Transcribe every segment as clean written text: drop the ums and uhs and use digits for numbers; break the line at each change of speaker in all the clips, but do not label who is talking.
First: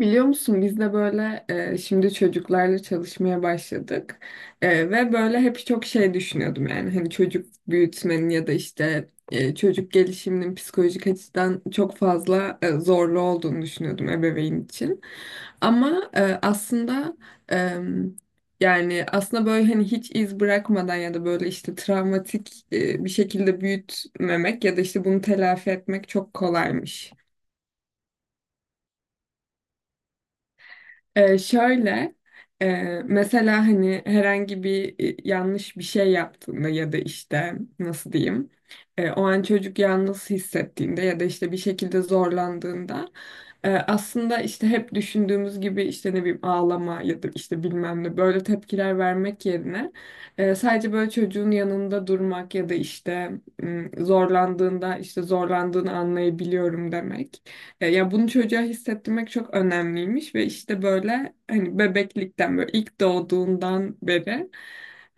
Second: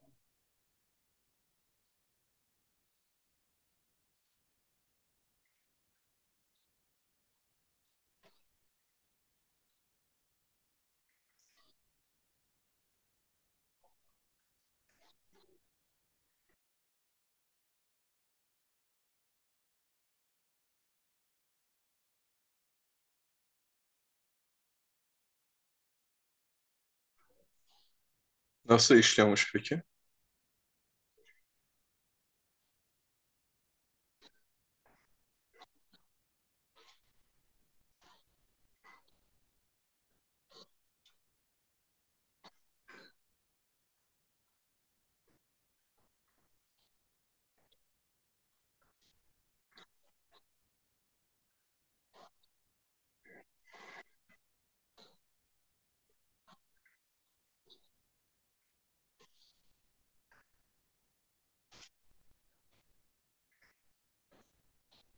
Biliyor musun biz de böyle şimdi çocuklarla çalışmaya başladık. Ve böyle hep çok şey düşünüyordum, yani hani çocuk büyütmenin ya da işte çocuk gelişiminin psikolojik açıdan çok fazla zorlu olduğunu düşünüyordum ebeveyn için. Ama aslında e, yani aslında böyle hani hiç iz bırakmadan ya da böyle işte travmatik bir şekilde büyütmemek ya da işte bunu telafi etmek çok kolaymış.
Nasıl işliyormuş peki?
Şöyle e, mesela hani herhangi bir yanlış bir şey yaptığında ya da işte nasıl diyeyim, o an çocuk yalnız hissettiğinde ya da işte bir şekilde zorlandığında aslında işte hep düşündüğümüz gibi işte ne bileyim ağlama ya da işte bilmem ne böyle tepkiler vermek yerine sadece böyle çocuğun yanında durmak ya da işte zorlandığında işte zorlandığını anlayabiliyorum demek. Ya bunu çocuğa hissettirmek çok önemliymiş ve işte böyle hani bebeklikten böyle ilk doğduğundan beri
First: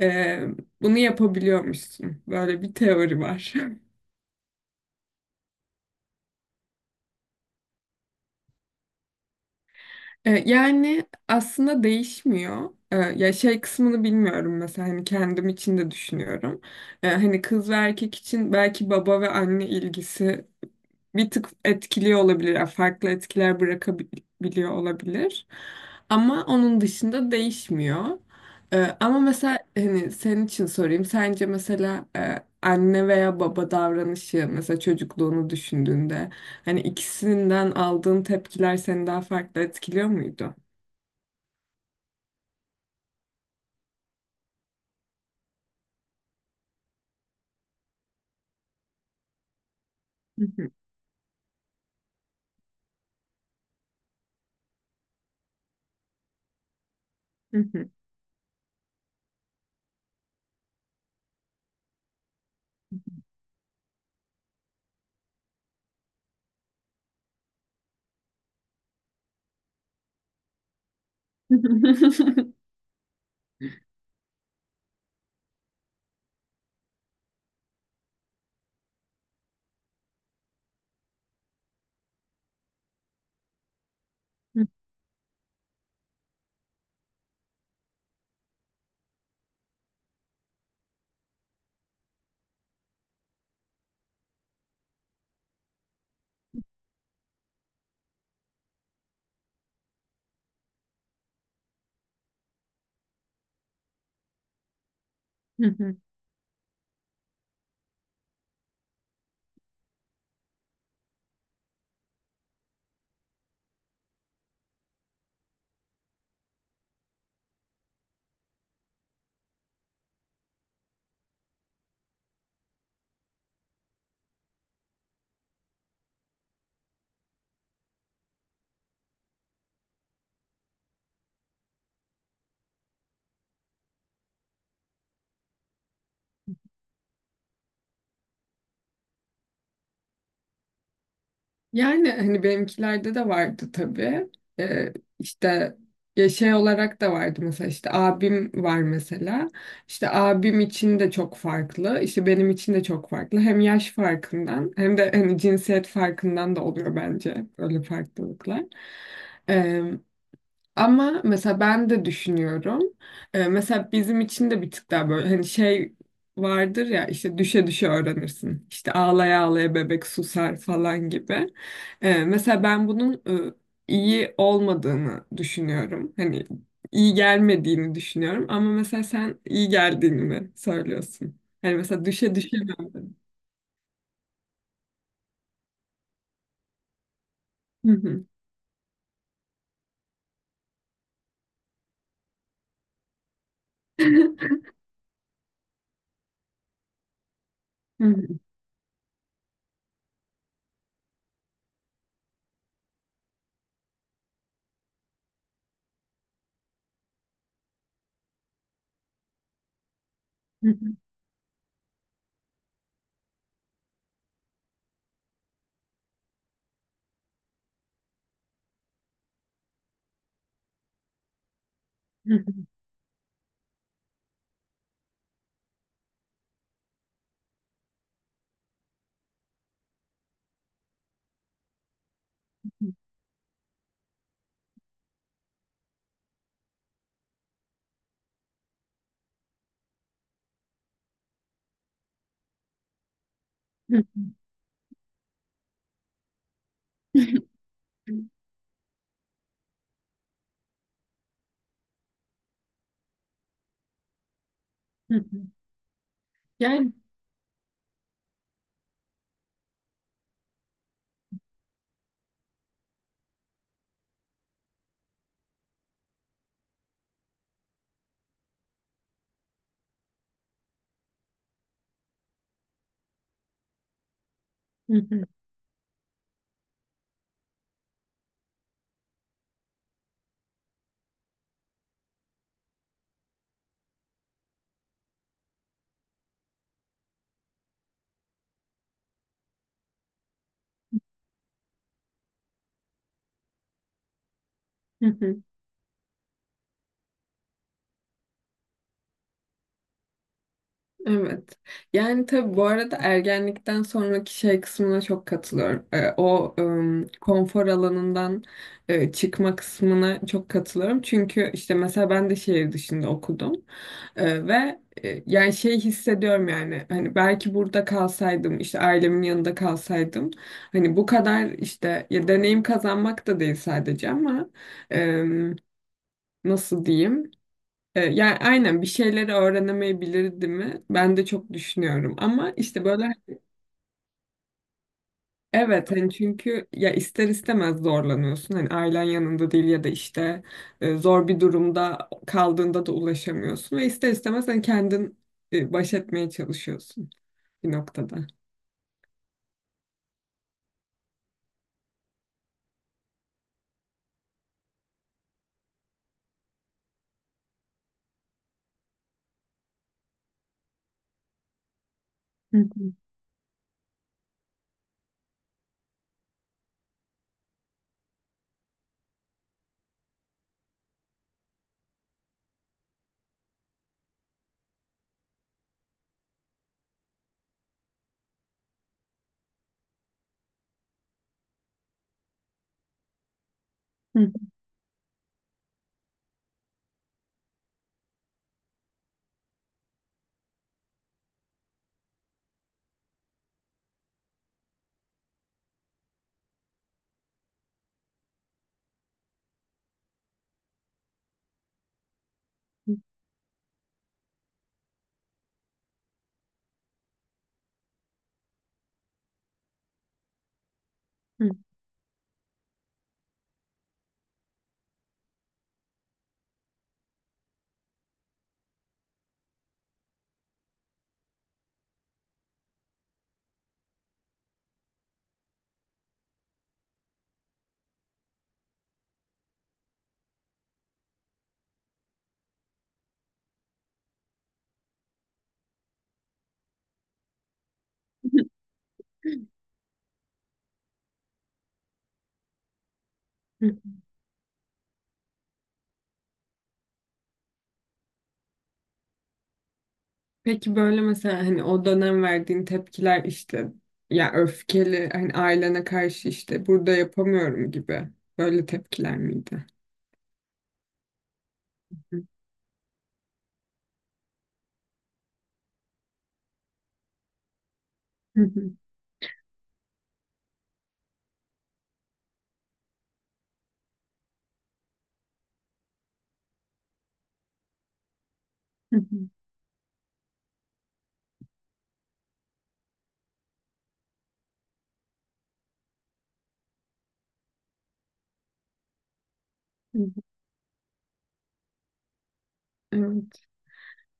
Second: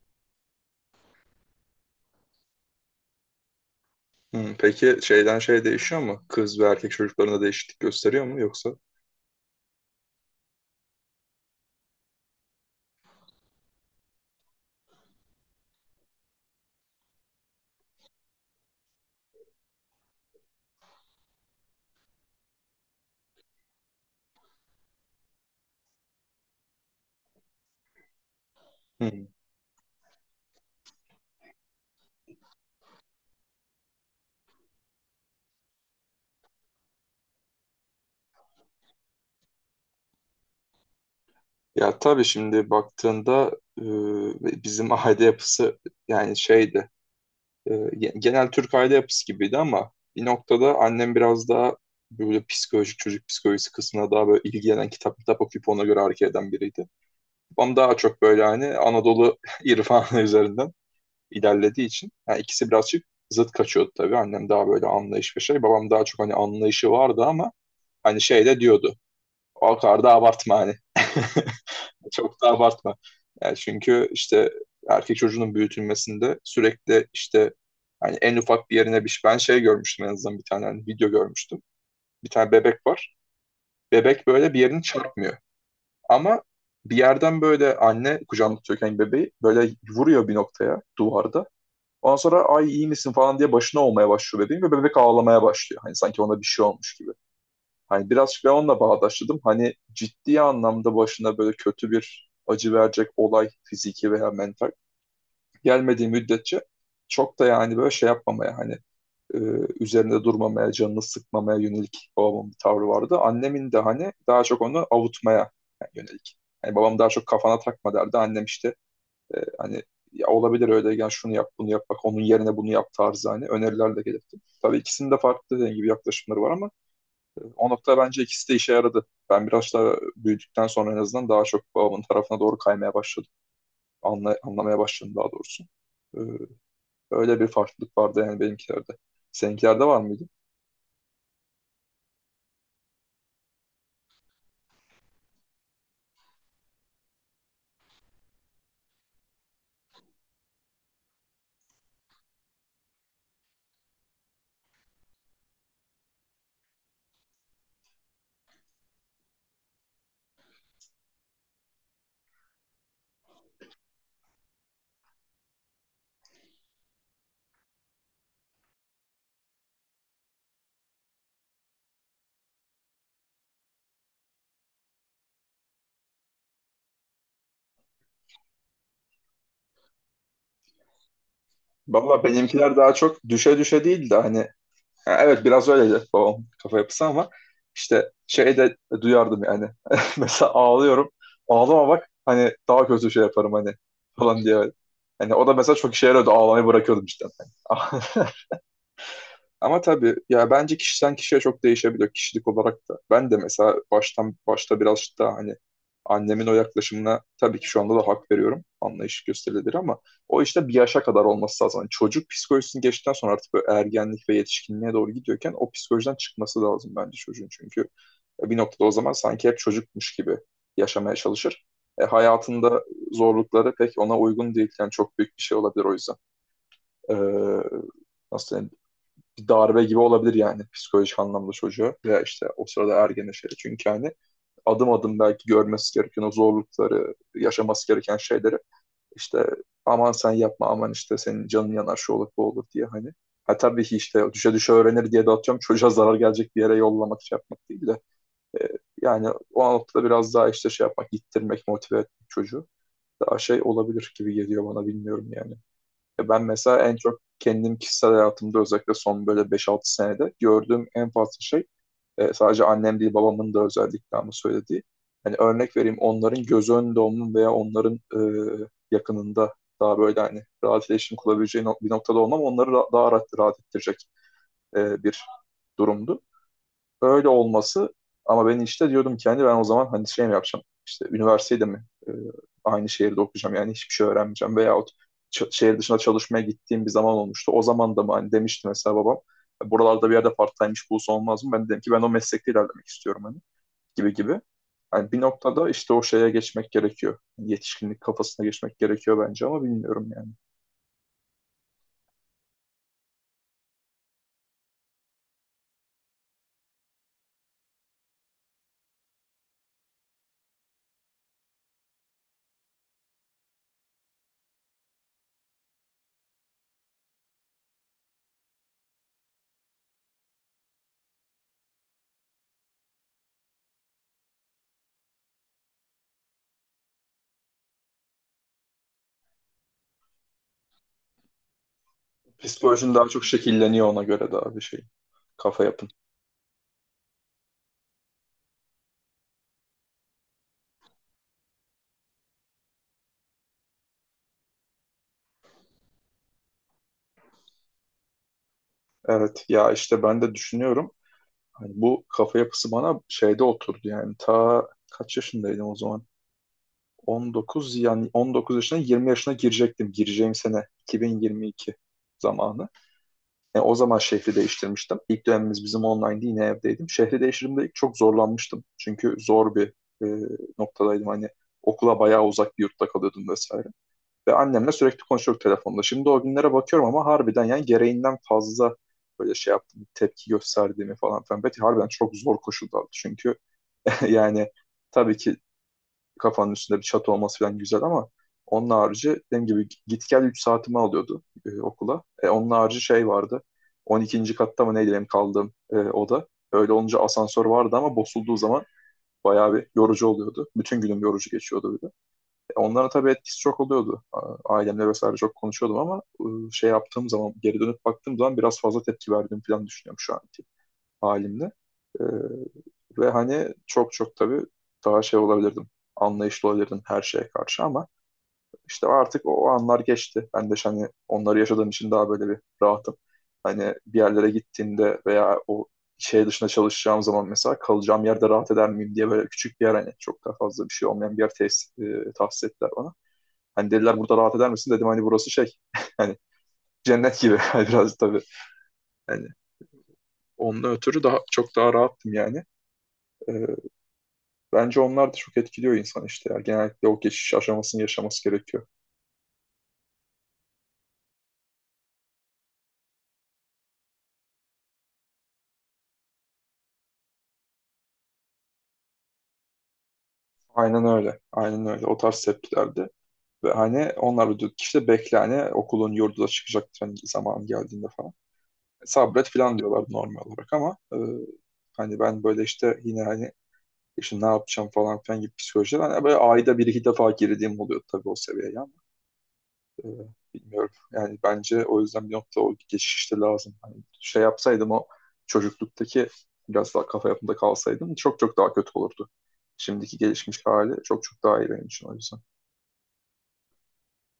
e, bunu yapabiliyormuşsun. Böyle bir teori var.
Hmm, peki şeyden şey değişiyor mu? Kız ve erkek çocuklarında değişiklik gösteriyor mu yoksa?
Yani aslında değişmiyor. Ya şey kısmını bilmiyorum, mesela hani kendim için de düşünüyorum. Hani kız ve erkek için belki baba ve anne ilgisi bir tık etkiliyor olabilir. Yani farklı etkiler bırakabiliyor olabilir. Ama onun dışında değişmiyor. Ama
Hmm.
mesela hani senin için sorayım. Sence mesela anne veya baba davranışı, mesela çocukluğunu düşündüğünde hani ikisinden aldığın tepkiler seni daha farklı etkiliyor muydu?
Ya tabii şimdi baktığında e, bizim aile yapısı yani şeydi. e, Genel Türk aile yapısı gibiydi ama bir
Hı hı,
noktada annem biraz daha böyle psikolojik çocuk psikolojisi kısmına daha böyle ilgilenen kitap okuyup ona göre hareket eden biriydi.
hı
Babam
hı.
daha çok böyle hani Anadolu irfanı üzerinden ilerlediği için yani ikisi birazcık zıt kaçıyordu tabii. Annem daha böyle anlayış ve şey. Babam daha çok hani anlayışı vardı ama hani şey de diyordu. O kadar da abartma hani. Çok da abartma. Yani çünkü işte erkek çocuğunun büyütülmesinde sürekli işte hani en ufak bir yerine bir şey. Ben şey görmüştüm en azından bir tane hani video görmüştüm. Bir tane bebek var. Bebek böyle bir yerini çarpmıyor. Ama bir yerden böyle anne kucağında tutuyorken bebeği böyle vuruyor bir noktaya duvarda. Ondan sonra ay iyi misin falan diye başına olmaya başlıyor bebeğin ve bebek ağlamaya başlıyor. Hani sanki ona bir şey olmuş gibi. Hani birazcık ben onunla bağdaşladım. Hani ciddi anlamda başına böyle kötü bir acı verecek olay fiziki veya mental
Hı hı.
gelmediği müddetçe çok da yani böyle şey yapmamaya hani e, üzerinde durmamaya, canını sıkmamaya yönelik babamın bir tavrı vardı. Annemin de hani daha çok onu avutmaya yönelik. Yani babam daha çok kafana takma derdi. Annem işte hani ya olabilir öyle gel şunu yap bunu yap bak onun yerine bunu yap tarzı hani öneriler de gelirdi. Tabii ikisinin de farklı dediğim gibi yaklaşımları var ama o nokta bence ikisi de işe yaradı. Ben biraz daha büyüdükten sonra en azından daha çok babamın tarafına doğru kaymaya başladım. Anlamaya başladım daha doğrusu. E, Öyle bir farklılık vardı yani benimkilerde. Seninkilerde var mıydı?
Yani hani benimkilerde de vardı tabii. Ee, işte ya şey olarak da vardı mesela, işte abim var mesela. İşte abim için de çok farklı, işte benim için de çok farklı. Hem yaş farkından hem de hani cinsiyet farkından da oluyor bence böyle farklılıklar. Ee, Ama mesela ben de düşünüyorum. Mesela bizim için de bir tık daha böyle hani şey vardır ya, işte düşe düşe öğrenirsin. İşte ağlaya ağlaya bebek susar falan gibi. Mesela ben bunun e, iyi olmadığını düşünüyorum. Hani iyi gelmediğini düşünüyorum. Ama mesela sen iyi geldiğini mi söylüyorsun? Hani mesela
Valla
düşe düşe mi
benimkiler daha
öğrendin?
çok düşe düşe değil de hani ha, evet biraz öyleydi babam kafa yapısı ama
Hı
işte
hı.
şey de duyardım yani. Mesela ağlıyorum. Ağlama bak hani daha kötü şey yaparım hani falan diye. Hani o da mesela çok işe yarıyordu. Ağlamayı bırakıyordum işte.
Hı hı.
Ama tabii ya bence kişiden kişiye çok değişebiliyor kişilik olarak da. Ben de mesela baştan başta biraz daha hani annemin o yaklaşımına tabii ki şu anda da hak veriyorum. Anlayış gösterilir ama o işte bir
Hı
yaşa kadar olması lazım. Hani çocuk psikolojisini geçtikten sonra artık böyle ergenlik ve yetişkinliğe doğru gidiyorken o psikolojiden çıkması lazım bence çocuğun. Çünkü bir noktada o zaman sanki hep çocukmuş gibi yaşamaya çalışır.
hı.
Hayatında zorlukları pek ona uygun değil. Yani çok büyük bir şey olabilir o yüzden. Ee, Nasıl diyeyim? Bir darbe gibi olabilir yani psikolojik anlamda çocuğu veya işte o sırada ergene şey. Çünkü hani adım adım belki görmesi gereken o zorlukları, yaşaması gereken şeyleri işte aman sen yapma aman işte senin canın yanar şu olur bu olur diye hani. Ha tabii ki
Hı hı.
işte düşe düşe öğrenir diye de atıyorum çocuğa zarar gelecek bir yere yollamak şey yapmak değil de e, yani o noktada biraz daha işte şey yapmak, ittirmek, motive etmek çocuğu daha şey olabilir gibi geliyor bana
Hı
bilmiyorum
hı.
yani. Ya ben mesela
Yani
en çok kendim kişisel hayatımda özellikle son böyle 5-6 senede gördüğüm en fazla şey sadece annem değil babamın da özellikle ama söylediği. Hani örnek vereyim onların göz önünde olmanın veya onların yakınında daha böyle hani rahat iletişim kurabileceği bir noktada olmam onları daha rahat ettirecek
hı
bir
hı.
durumdu öyle olması ama ben işte diyordum ki hani ben o zaman hani şey mi yapacağım işte üniversitede mi aynı şehirde okuyacağım yani hiçbir şey öğrenmeyeceğim veyahut şehir dışına çalışmaya gittiğim bir zaman olmuştu. O zaman da mı hani demişti mesela babam buralarda bir yerde part-time iş bulsa olmaz mı? Ben de dedim ki ben o meslekte ilerlemek istiyorum hani gibi gibi.
Hı
Yani bir
hı.
noktada işte o şeye geçmek gerekiyor. Hani yetişkinlik kafasına geçmek gerekiyor bence ama bilmiyorum yani.
Evet. Yani tabii bu arada ergenlikten sonraki şey kısmına çok katılıyorum. O konfor alanından çıkma kısmına çok katılıyorum. Çünkü işte mesela ben de şehir dışında okudum. Ve yani şey hissediyorum, yani hani belki burada kalsaydım, işte ailemin yanında kalsaydım hani bu kadar işte ya deneyim kazanmak da değil sadece, ama em, nasıl diyeyim? Yani aynen bir şeyleri öğrenemeyebilirdi mi? Ben de çok düşünüyorum ama işte
Psikolojin daha
böyle
çok şekilleniyor ona göre daha bir şey. Kafa yapın.
evet, hani çünkü ya ister istemez zorlanıyorsun. Hani ailen yanında değil ya da işte zor bir durumda kaldığında da ulaşamıyorsun ve ister istemez hani kendin baş etmeye çalışıyorsun bir noktada.
Evet ya işte ben de düşünüyorum. Hani bu kafa yapısı bana şeyde oturdu yani ta kaç yaşındaydım o zaman? 19 yani 19 yaşına 20 yaşına girecektim. Gireceğim sene 2022
Hı
zamanı.
hı.
Yani o zaman şehri değiştirmiştim. İlk dönemimiz bizim online'di yine evdeydim. Şehri değiştirdiğimde ilk çok zorlanmıştım. Çünkü zor bir e, noktadaydım. Hani okula bayağı uzak bir yurtta kalıyordum vesaire. Ve annemle sürekli konuşuyorduk telefonda. Şimdi o günlere bakıyorum ama harbiden yani gereğinden fazla böyle şey yaptım, tepki gösterdiğimi falan filan. Belki harbiden çok zor koşullardı çünkü
Hı,
yani tabii ki kafanın üstünde bir çatı olması falan güzel ama onun harici dediğim gibi git gel 3 saatimi alıyordu okula. E, onun harici şey vardı. 12. katta mı neydi benim kaldığım oda. Öyle olunca asansör vardı ama bozulduğu zaman bayağı bir yorucu oluyordu. Bütün günüm yorucu geçiyordu bir de. Onlara tabii etkisi çok oluyordu. Ailemle vesaire çok konuşuyordum ama şey yaptığım zaman, geri dönüp baktığım zaman biraz fazla tepki verdiğim falan düşünüyorum şu anki
hı,
halimle. E, Ve hani çok çok tabii daha şey olabilirdim. Anlayışlı olabilirdim her şeye karşı ama işte artık o anlar geçti. Ben de işte hani onları yaşadığım için daha böyle bir rahatım. Hani bir yerlere gittiğimde veya o şey dışında çalışacağım zaman mesela kalacağım yerde rahat eder miyim diye böyle küçük bir yer hani çok daha fazla bir şey olmayan bir yer tahsis ettiler bana. Hani dediler burada rahat eder misin? Dedim hani burası şey hani cennet gibi biraz tabii. Yani onun ötürü daha çok daha rahattım yani. Ee,
hı.
Bence onlar da çok etkiliyor insan işte ya. Genellikle o geçiş aşamasını yaşaması gerekiyor.
Peki böyle mesela hani o dönem verdiğin tepkiler işte ya öfkeli hani ailene karşı, işte burada yapamıyorum gibi böyle tepkiler miydi?
Aynen öyle. Aynen öyle. O tarz
Hı,
tepkilerde. Ve hani onlar da işte bekle hani okulun yurdu da çıkacaktır hani zaman geldiğinde falan.
hı,
Sabret falan diyorlar normal olarak ama hani ben böyle işte yine hani işte ne yapacağım falan filan gibi psikolojiler. Hani böyle ayda bir iki defa girdiğim oluyor tabii o seviyeye.
hı,
Ee, Bilmiyorum. Yani bence o yüzden bir nokta o geçişte lazım. Hani şey yapsaydım o çocukluktaki biraz daha kafa yapımda kalsaydım çok çok daha kötü olurdu. Şimdiki
hı, hı.
gelişmiş hali çok çok daha iyi benim için o yüzden.
Evet.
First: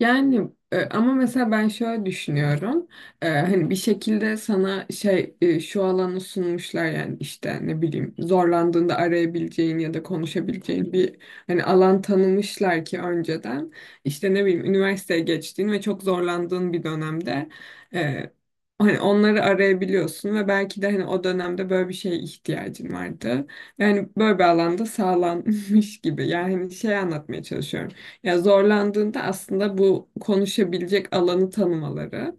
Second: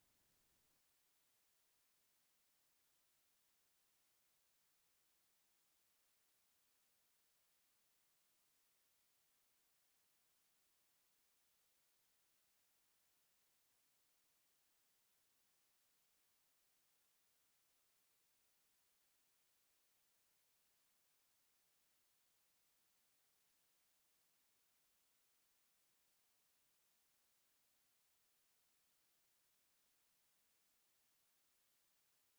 Yani ama mesela ben şöyle düşünüyorum. Hani bir şekilde sana şey şu alanı sunmuşlar, yani işte ne bileyim zorlandığında arayabileceğin ya da konuşabileceğin bir hani alan tanımışlar ki önceden işte ne bileyim üniversiteye geçtiğin ve çok zorlandığın bir dönemde e, hani onları arayabiliyorsun ve belki de hani o dönemde böyle bir şeye ihtiyacın vardı. Yani böyle bir alanda sağlanmış gibi. Yani hani şey anlatmaya çalışıyorum. Ya zorlandığında aslında bu konuşabilecek alanı tanımaları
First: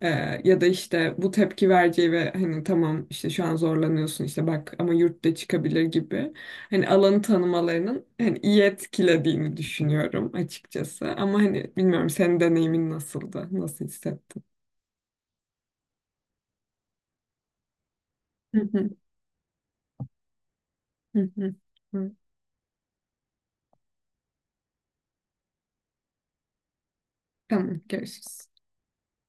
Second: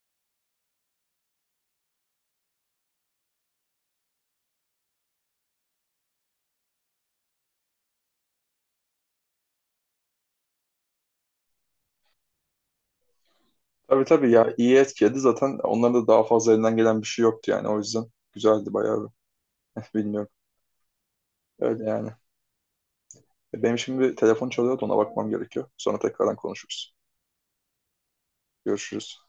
e, ya da işte bu tepki vereceği ve hani tamam işte şu an zorlanıyorsun, işte bak ama yurtta çıkabilir gibi hani alanı tanımalarının hani iyi etkilediğini düşünüyorum açıkçası. Ama hani bilmiyorum, senin deneyimin nasıldı? Nasıl
Tabii tabii
hissettin?
ya iyi etkiledi zaten onların da daha fazla elinden gelen bir şey yoktu yani o yüzden
Hı
güzeldi
hı,
bayağı bir. Bilmiyorum.
hı hı.
Öyle yani.
Hı.
Benim şimdi bir telefon çalıyordu ona bakmam gerekiyor. Sonra tekrardan konuşuruz.
Tamam, görüşürüz.
Görüşürüz.